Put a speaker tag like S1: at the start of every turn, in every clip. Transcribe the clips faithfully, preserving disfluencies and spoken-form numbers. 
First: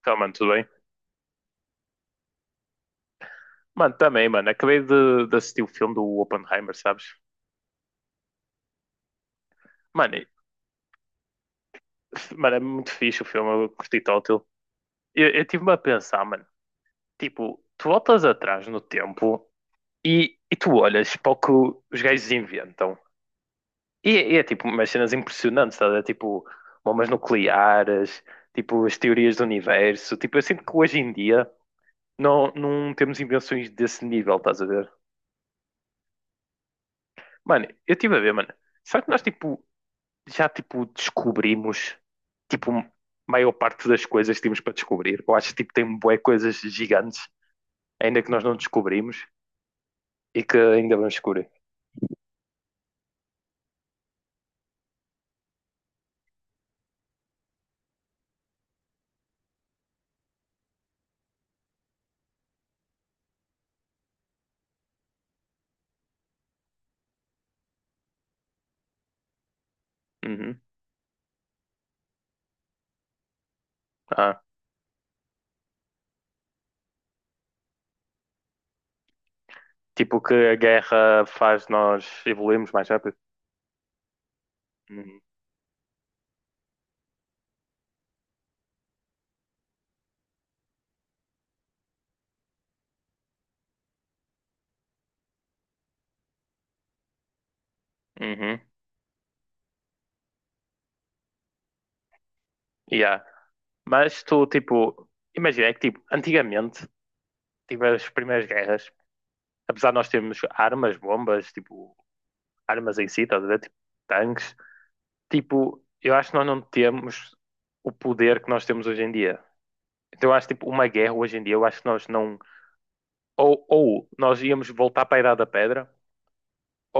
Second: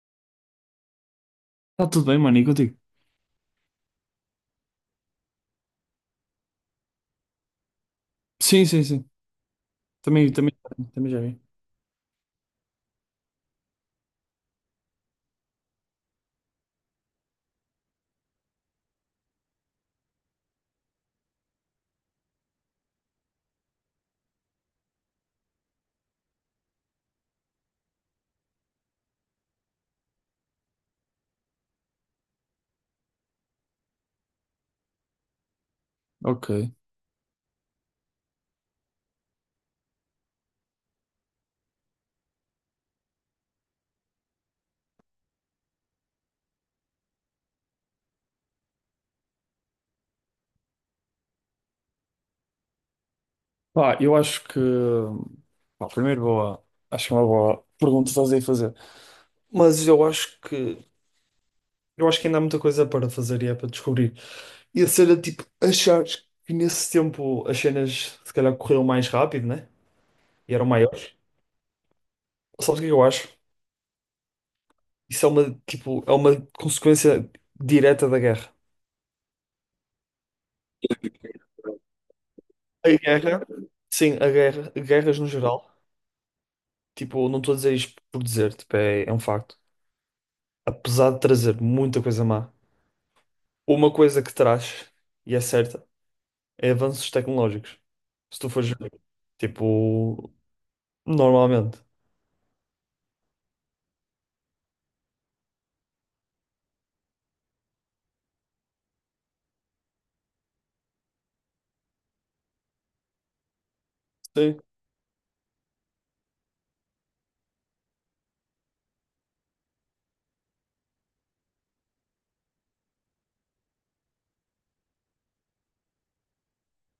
S1: Então, mano, tudo bem?
S2: Tá tudo bem, mano, e contigo?
S1: Mano, também, mano. Acabei de, de assistir o filme do Oppenheimer, sabes?
S2: Sim, sim, sim.
S1: Mano, e-
S2: Também, também, também já vi.
S1: mano, é muito fixe o filme, eu curti tótil. Eu, eu tive-me a pensar, mano, tipo, tu voltas atrás no tempo e, e tu olhas para o que os gajos inventam. E, e é tipo umas cenas impressionantes, estás a ver? Tipo bombas nucleares, tipo as teorias do universo. Tipo, eu sinto que hoje em dia não, não temos invenções desse nível, estás a ver?
S2: Ok.
S1: Mano, eu estive a ver, mano. Será que nós, tipo, já tipo descobrimos tipo a maior parte das coisas que temos para descobrir. Eu acho que tipo tem bué coisas gigantes ainda que nós não descobrimos e que ainda vamos descobrir.
S2: Pá, eu acho que. Pá, primeiro, boa. Acho que é uma boa pergunta fazer e fazer. Mas eu acho que. Eu acho que ainda há muita coisa para fazer e é para descobrir. E a cena, tipo, achares que nesse tempo as cenas se calhar corriam mais rápido, né? E
S1: Uhum.
S2: eram maiores. Sabes o que é que eu acho?
S1: Ah,
S2: Isso é uma, tipo, é uma consequência direta da guerra.
S1: tipo que a guerra faz nós evoluirmos mais
S2: A
S1: rápido.
S2: guerra, sim, a guerra, guerras
S1: Uhum.
S2: no geral. Tipo, não estou a dizer isto por dizer, tipo, é, é um facto. Apesar de trazer muita coisa má, uma coisa que traz, e é certa, é avanços tecnológicos. Se tu
S1: Uhum.
S2: fores ver, tipo, normalmente.
S1: Yeah. Mas tu tipo imagina é que tipo antigamente tipo as primeiras guerras, apesar de nós termos armas, bombas, tipo armas em si, estás a ver? Tipo, tanques,
S2: Sim,
S1: tipo, eu acho que nós não temos o poder que nós temos hoje em dia. Então eu acho tipo uma guerra hoje em dia, eu acho que nós não, ou, ou nós íamos voltar para a Idade da Pedra,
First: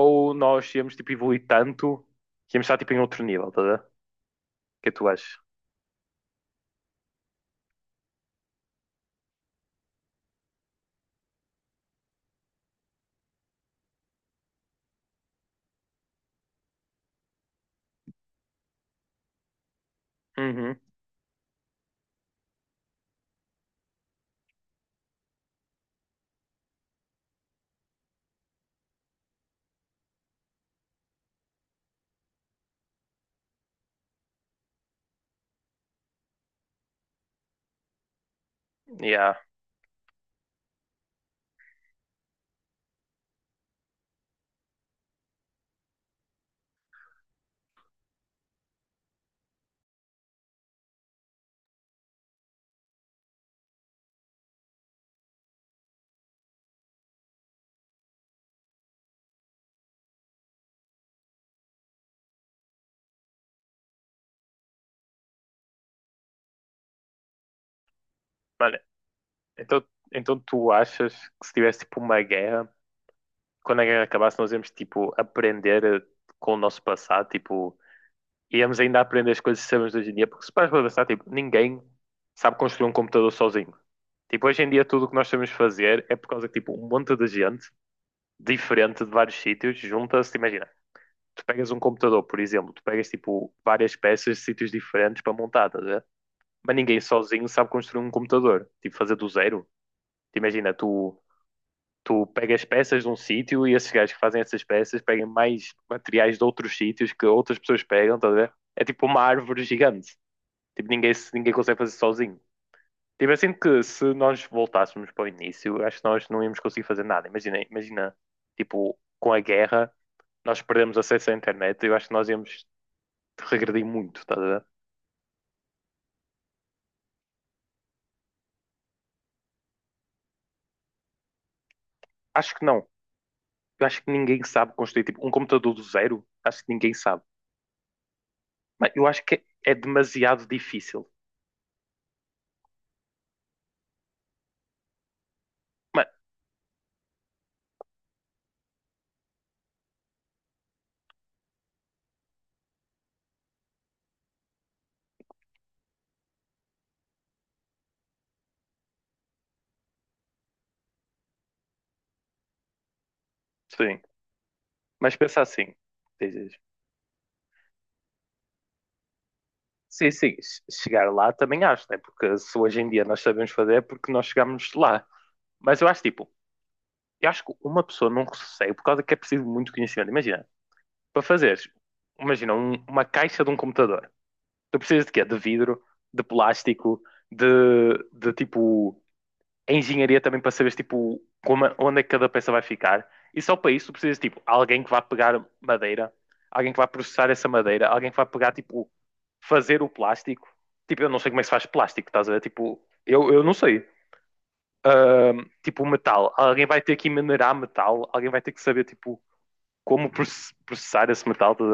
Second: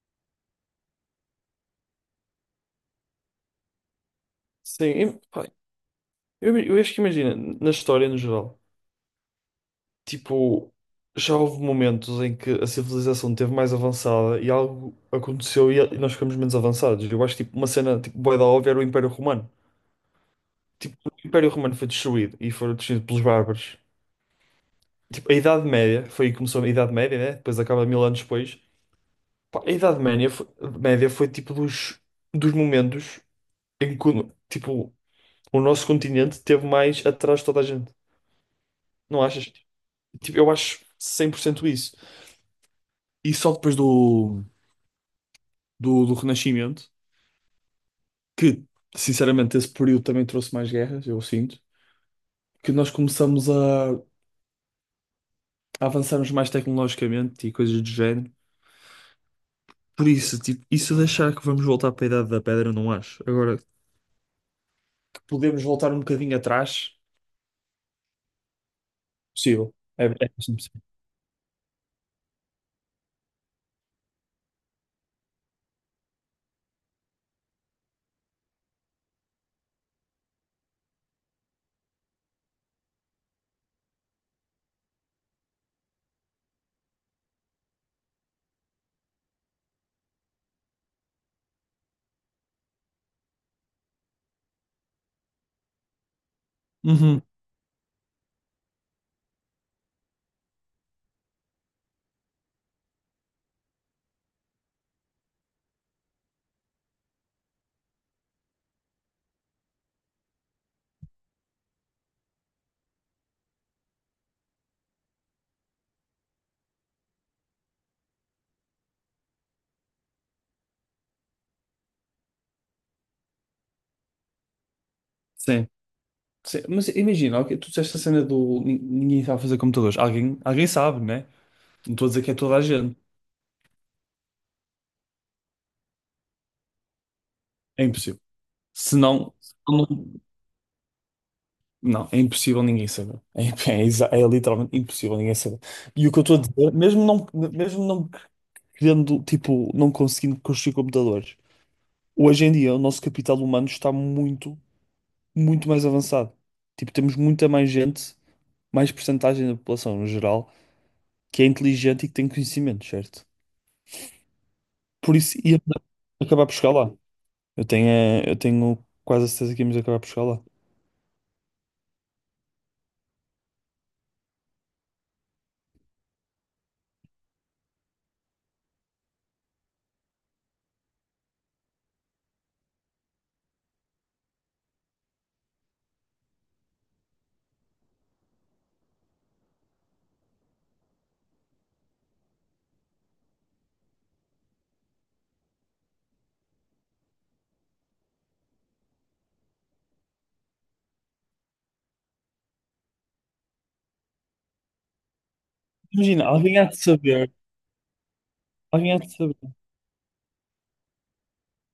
S1: ou nós íamos tipo evoluir tanto que íamos estar tipo em outro nível, tá a ver? O
S2: sim.
S1: que é que tu
S2: E,
S1: achas?
S2: pá, Eu, eu acho que imagina, na história no geral, tipo, já houve momentos em que a civilização esteve mais avançada e algo aconteceu e, e nós ficamos menos avançados. Eu acho que tipo, uma cena tipo, bué da óbvia era o Império Romano.
S1: Uhum.
S2: Tipo, o Império Romano foi destruído e foi destruído pelos bárbaros. Tipo, a Idade Média, foi aí que começou a Idade Média, né? Depois acaba mil anos depois. Pá, a Idade Média foi, Média foi tipo dos, dos momentos em que o- tipo, o nosso continente teve mais atrás de toda a gente. Não
S1: Yeah.
S2: achas? Tipo, eu acho cem por cento isso. E só depois do, do, do Renascimento, que sinceramente esse período também trouxe mais guerras, eu sinto, que nós começamos a, a avançarmos mais tecnologicamente e coisas do género. Por isso, tipo, isso de achar que vamos voltar para a Idade da Pedra, não acho. Agora, podemos voltar um bocadinho atrás,
S1: Olha,
S2: possível.
S1: então,
S2: É, é
S1: então tu
S2: bastante possível.
S1: achas que se tivesse tipo uma guerra, quando a guerra acabasse, nós íamos tipo aprender eh, com o nosso passado, tipo, íamos ainda aprender as coisas que sabemos hoje em dia, porque se paras para pensar, tipo, ninguém sabe construir um computador sozinho. Tipo, hoje em dia tudo o que nós sabemos fazer é por causa que, tipo, um monte de gente diferente de vários sítios junta-se, imagina, tu pegas um computador, por exemplo, tu pegas, tipo, várias peças de sítios diferentes para montar, estás a ver? Mas ninguém
S2: Uhum.
S1: sozinho sabe construir um computador, tipo, fazer do zero. Tu Imagina, tu, tu pegas peças de um sítio e esses gajos que fazem essas peças pegam mais materiais de outros sítios que outras pessoas pegam, estás a ver? É tipo uma árvore gigante. Tipo, ninguém, se- ninguém consegue fazer sozinho. Tipo, eu sinto que se nós voltássemos para o início, acho que nós não íamos conseguir fazer nada. Imagina, imagina, tipo, com a guerra, nós perdemos acesso à internet, eu acho que nós íamos regredir muito, estás a ver?
S2: Sim. Sim. Mas imagina, ok, tu disseste a cena do nin- ninguém sabe fazer computadores. Alguém, alguém sabe, né? Não estou a dizer que é
S1: Acho
S2: toda a
S1: que não.
S2: gente.
S1: Eu acho que ninguém sabe construir, tipo, um computador do zero, acho que ninguém sabe.
S2: É impossível.
S1: Mas
S2: Se
S1: eu acho
S2: não,
S1: que
S2: se
S1: é
S2: não,
S1: demasiado difícil.
S2: não, é impossível ninguém saber. É, é exa- é literalmente impossível ninguém saber.
S1: Mas,
S2: E o que eu estou a dizer, mesmo não, mesmo não querendo, tipo, não conseguindo construir computadores, hoje em dia o nosso capital humano está muito, muito mais avançado. Tipo, temos muita mais gente mais percentagem da população no geral que é inteligente e que tem conhecimento, certo?
S1: sim, mas
S2: Por isso
S1: pensa
S2: ia
S1: assim,
S2: acabar
S1: dizes.
S2: por chegar lá. Eu tenho, eh, eu tenho quase a certeza que íamos acabar por
S1: Sim,
S2: chegar
S1: sim, che-
S2: lá.
S1: chegar lá também acho, né? Porque se hoje em dia nós sabemos fazer é porque nós chegamos lá. Mas eu acho, tipo, Eu acho que uma pessoa não recebe por causa que é preciso muito conhecimento. Imagina, para fazeres, imagina, um- uma caixa de um computador. Tu precisas de quê? De vidro, de plástico, de, de tipo, engenharia também para saberes, tipo, como, onde é que cada peça vai ficar. E só para isso tu precisas, tipo, alguém que vá pegar madeira, alguém que vá processar essa madeira, alguém que vá pegar, tipo, fazer o plástico. Tipo, eu não sei como é que se faz plástico, estás a ver? Tipo, eu, eu não sei, ahm, tipo,
S2: Imagina,
S1: metal.
S2: alguém há
S1: Alguém
S2: de
S1: vai ter que
S2: saber,
S1: minerar metal, alguém vai ter que saber
S2: alguém há de
S1: tipo
S2: saber.
S1: como processar esse metal. Tá.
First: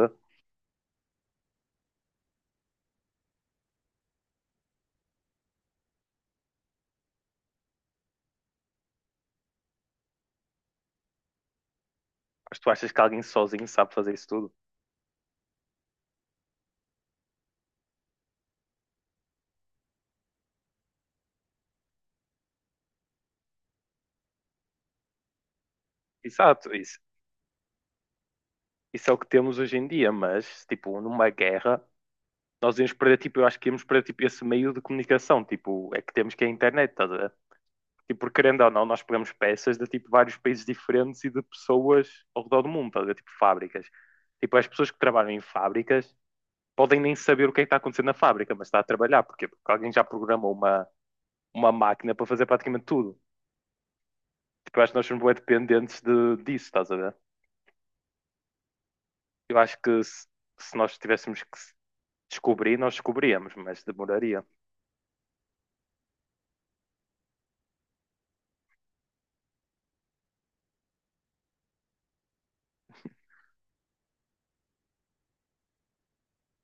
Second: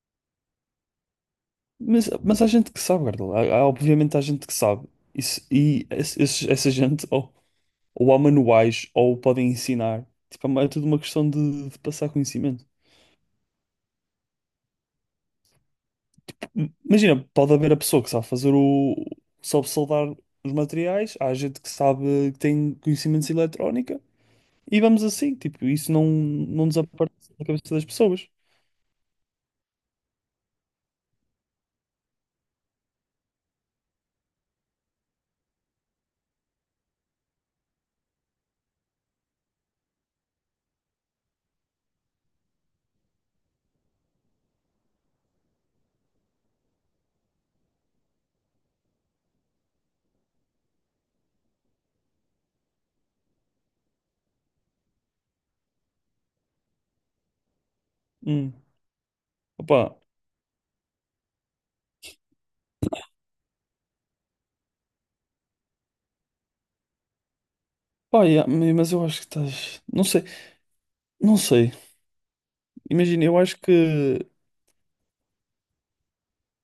S2: Mas, mas há gente que sabe, Gardel. Há- há- obviamente há gente que sabe. Isso, e esse- esses- essa gente ou, ou há manuais ou podem ensinar. Tipo, é tudo uma questão de de passar
S1: Mas
S2: conhecimento.
S1: tu achas que alguém sozinho sabe fazer isso tudo?
S2: Imagina, pode haver a pessoa que sabe fazer o. Sabe soldar os materiais, há gente que sabe que tem conhecimentos de eletrónica e vamos assim, tipo, isso não, não
S1: Exato, isso,
S2: desaparece da cabeça das pessoas.
S1: isso é o que temos hoje em dia, mas tipo numa guerra nós íamos perder tipo, eu acho que íamos perder tipo esse meio de comunicação, tipo, é que temos, que é a internet, estás a ver? Tipo, porque querendo ou não, nós pegamos peças de tipo vários países diferentes e de pessoas ao redor do mundo, estás a ver? Tipo fábricas. Tipo, as pessoas que trabalham em fábricas podem nem saber o que é que está acontecendo na fábrica, mas está a trabalhar. Porquê? Porque alguém já programou uma, uma máquina para fazer praticamente tudo. Porque eu acho que nós somos bem dependentes de, disso, estás a ver?
S2: Hum.
S1: Eu acho
S2: Opa,
S1: que se, se nós tivéssemos que descobrir, nós descobríamos, mas demoraria.
S2: pá, yeah, ma- mas eu acho que estás. Não sei, não sei. Imagina, eu acho que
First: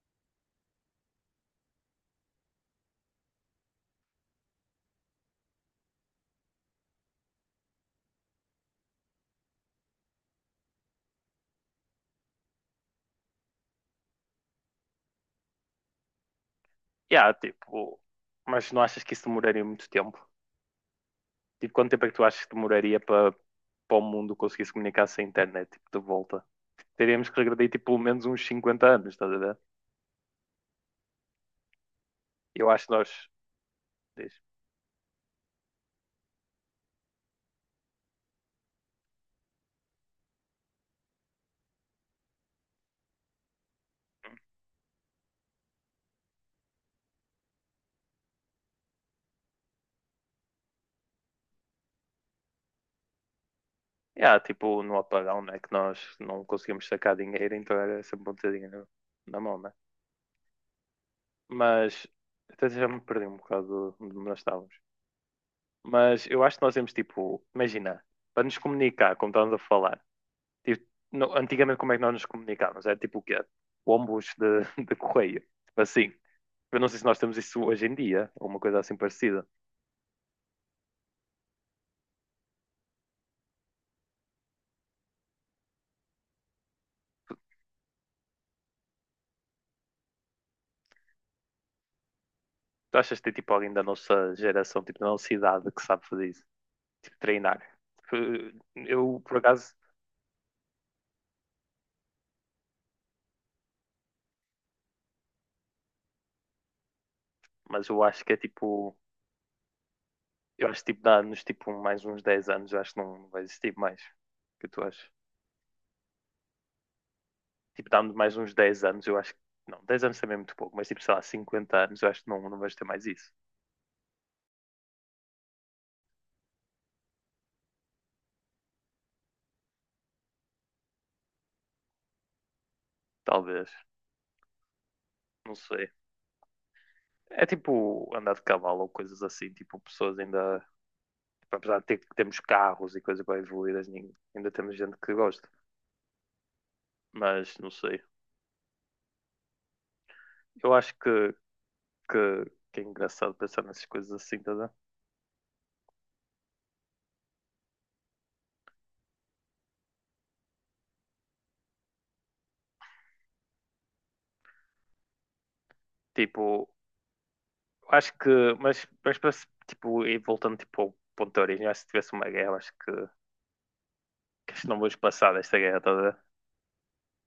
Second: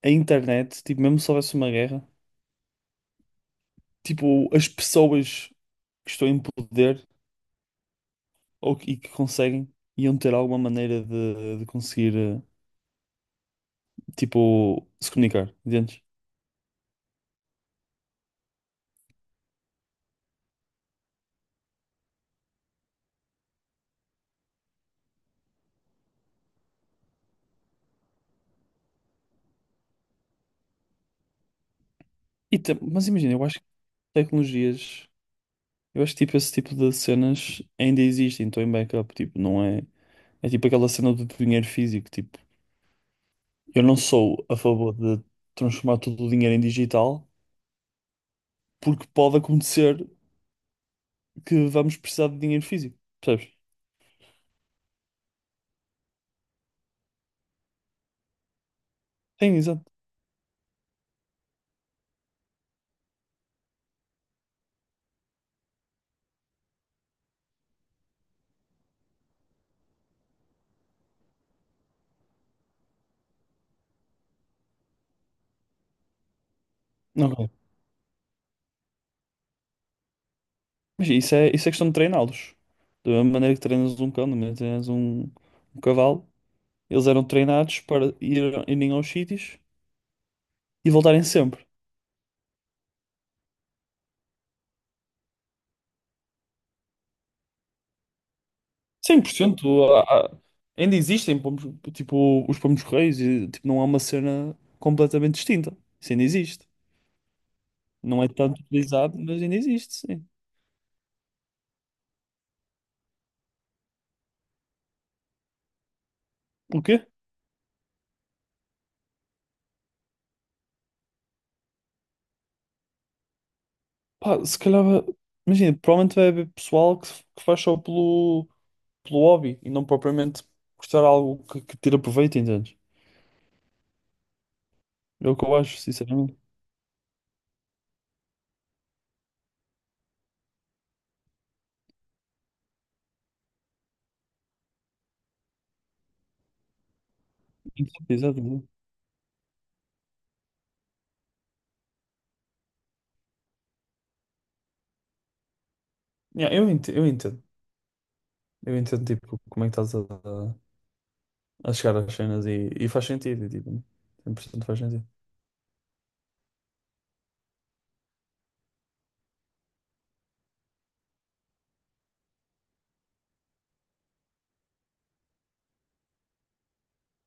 S2: a internet, tipo, mesmo se houvesse uma guerra, tipo, as pessoas que estão em poder ou que, e que conseguem iam ter alguma maneira de, de conseguir, eh, tipo, se comunicar, entendes?
S1: Yeah, tipo, mas não achas que isso demoraria muito tempo? Tipo, quanto tempo é que tu achas que demoraria para, para o mundo conseguir se comunicar sem internet, tipo, de volta? Teríamos que regredir, tipo, pelo menos uns cinquenta anos, estás a ver?
S2: E
S1: Eu
S2: tam-
S1: acho que
S2: mas
S1: nós...
S2: imagina, eu acho que
S1: Diz.
S2: tecnologias, eu acho que tipo, esse tipo de cenas ainda existem, estão em backup, tipo, não é? É tipo aquela cena do dinheiro físico, tipo, eu não sou a favor de transformar todo o dinheiro em digital, porque pode acontecer que vamos precisar de dinheiro físico, percebes?
S1: Yeah, tipo no apagão, né? Que nós não conseguimos sacar dinheiro, então era sempre um bocadinho na, na
S2: Sim,
S1: mão, né?
S2: exato.
S1: Mas até já me perdi um bocado de onde nós estávamos. Mas eu acho que nós temos tipo, imagina, para nos comunicar, como estávamos a falar, tipo, no- antigamente como é que nós nos comunicávamos? Era tipo o quê? Ombos de, de correio. Tipo assim. Eu não sei se nós temos
S2: Ok.
S1: isso hoje em dia, ou uma coisa assim parecida.
S2: Mas isso é, isso é questão de treiná-los. Da mesma maneira que treinas um cão, da maneira que treinas um, um cavalo, eles eram treinados para ir, irem aos sítios e voltarem sempre.
S1: Tu achas que tem tipo alguém da nossa geração, tipo da nossa idade, que sabe fazer isso? Tipo, treinar. Tipo, Eu, por acaso...
S2: cem por cento. há- há- Ainda existem pomos, tipo, os pomos-correios e tipo, não é uma cena completamente distinta. Isso ainda existe.
S1: Mas eu acho
S2: Não é
S1: que é
S2: tanto
S1: tipo...
S2: utilizado, mas ainda existe, sim.
S1: Eu acho que tipo, dá-nos tipo mais uns dez anos, eu acho que não vai existir mais. O que tu achas?
S2: O quê?
S1: Tipo, dá-nos mais uns dez anos, eu acho que... Não, dez anos também é muito pouco, mas tipo, sei lá, cinquenta anos, eu acho que não, não vais ter mais isso.
S2: Pá, se calhar, vai- imagina, provavelmente vai haver pessoal que, que faz só pelo, pelo hobby e não propriamente gostar de algo que, que tira proveito, entendes?
S1: Talvez.
S2: É o que
S1: Não
S2: eu acho,
S1: sei.
S2: sinceramente.
S1: É tipo andar de cavalo ou coisas assim, tipo, pessoas ainda. Tipo, apesar de ter, temos carros e coisas bem evoluídas, nin- ainda temos gente que gosta. Mas não sei.
S2: Exato, exato. exato.
S1: Eu acho que, que, que é engraçado pensar nessas coisas assim, tá a ver?
S2: Yeah, eu entendo, eu entendo. Eu entendo, tipo, como é que estás a, a chegar às cenas e, e faz sentido, e, tipo, cem por cento faz sentido.
S1: Tipo, acho que... mas, mas, para se- tipo, e voltando tipo, ao ponto de origem, acho que se tivesse uma guerra, acho que, que acho que não vamos passar desta guerra toda.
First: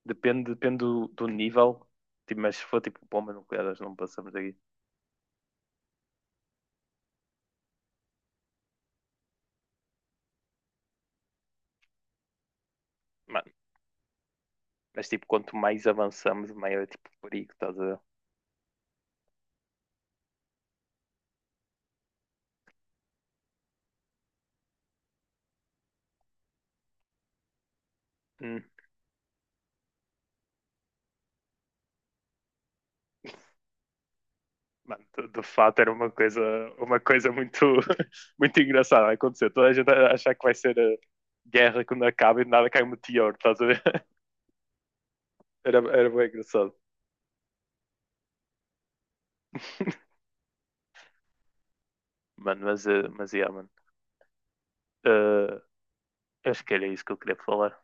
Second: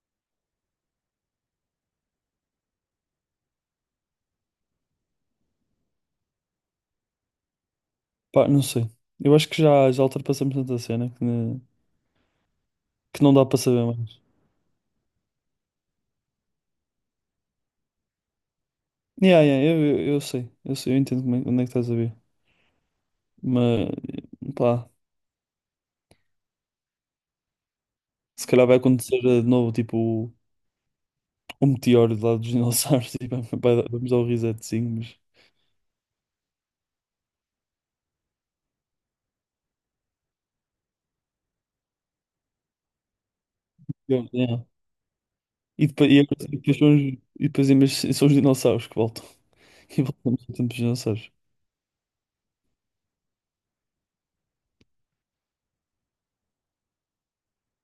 S1: Depende, depende do, do nível, tipo, mas se for tipo bombas nucleares, não passamos daqui.
S2: Pá, não sei. Eu acho que já, já ultrapassamos tanta cena que, ne- que não dá
S1: Mano,
S2: para saber mais.
S1: mas tipo, quanto mais avançamos, maior é tipo o perigo, estás a ver?
S2: Yeah, yeah, eu, eu, eu sei. Eu sei, eu entendo como é- onde é que estás a ver. Mas, pá, se
S1: Hum.
S2: calhar vai acontecer eh, de novo, tipo, um meteoro do lado dos dinossauros. E vai- vai dar- vamos dar o resetzinho,
S1: Mano,
S2: mas...
S1: de, de fato era uma coisa, uma coisa muito, muito engraçada a acontecer. Toda a gente a achar que vai ser a guerra quando acaba e de nada cai um meteoro, estás a ver?
S2: Eu- yeah.
S1: Era,
S2: E
S1: era
S2: depois, e
S1: bem engraçado.
S2: depois, são os, e depois em vez- são os dinossauros que voltam. E voltamos ao tempo dos dinossauros.
S1: Mano, mas, eh, mas yeah, mano. Uh, Eu acho que era isso que eu queria falar.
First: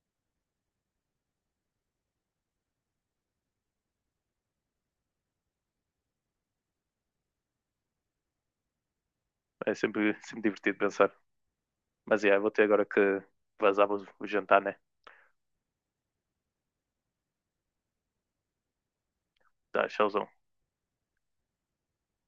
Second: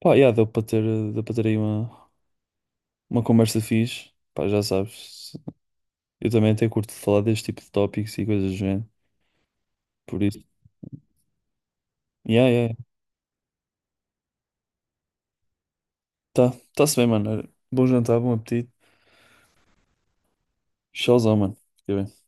S2: Pá, yeah, deu para ter, eh, deu para ter aí uma, uma conversa fixe. Pá, já sabes. Eu também até curto de falar deste tipo de tópicos e coisas do género.
S1: É sempre,
S2: Por isso.
S1: sempre divertido pensar. Mas é,
S2: Yeah,
S1: vou ter
S2: yeah. yeah.
S1: agora que vazar o o jantar, né?
S2: Tá, tá-se bem, mano. Olha, bom jantar, bom apetite.
S1: Tá, tchauzão.
S2: Tchauzão, mano. Fica bem.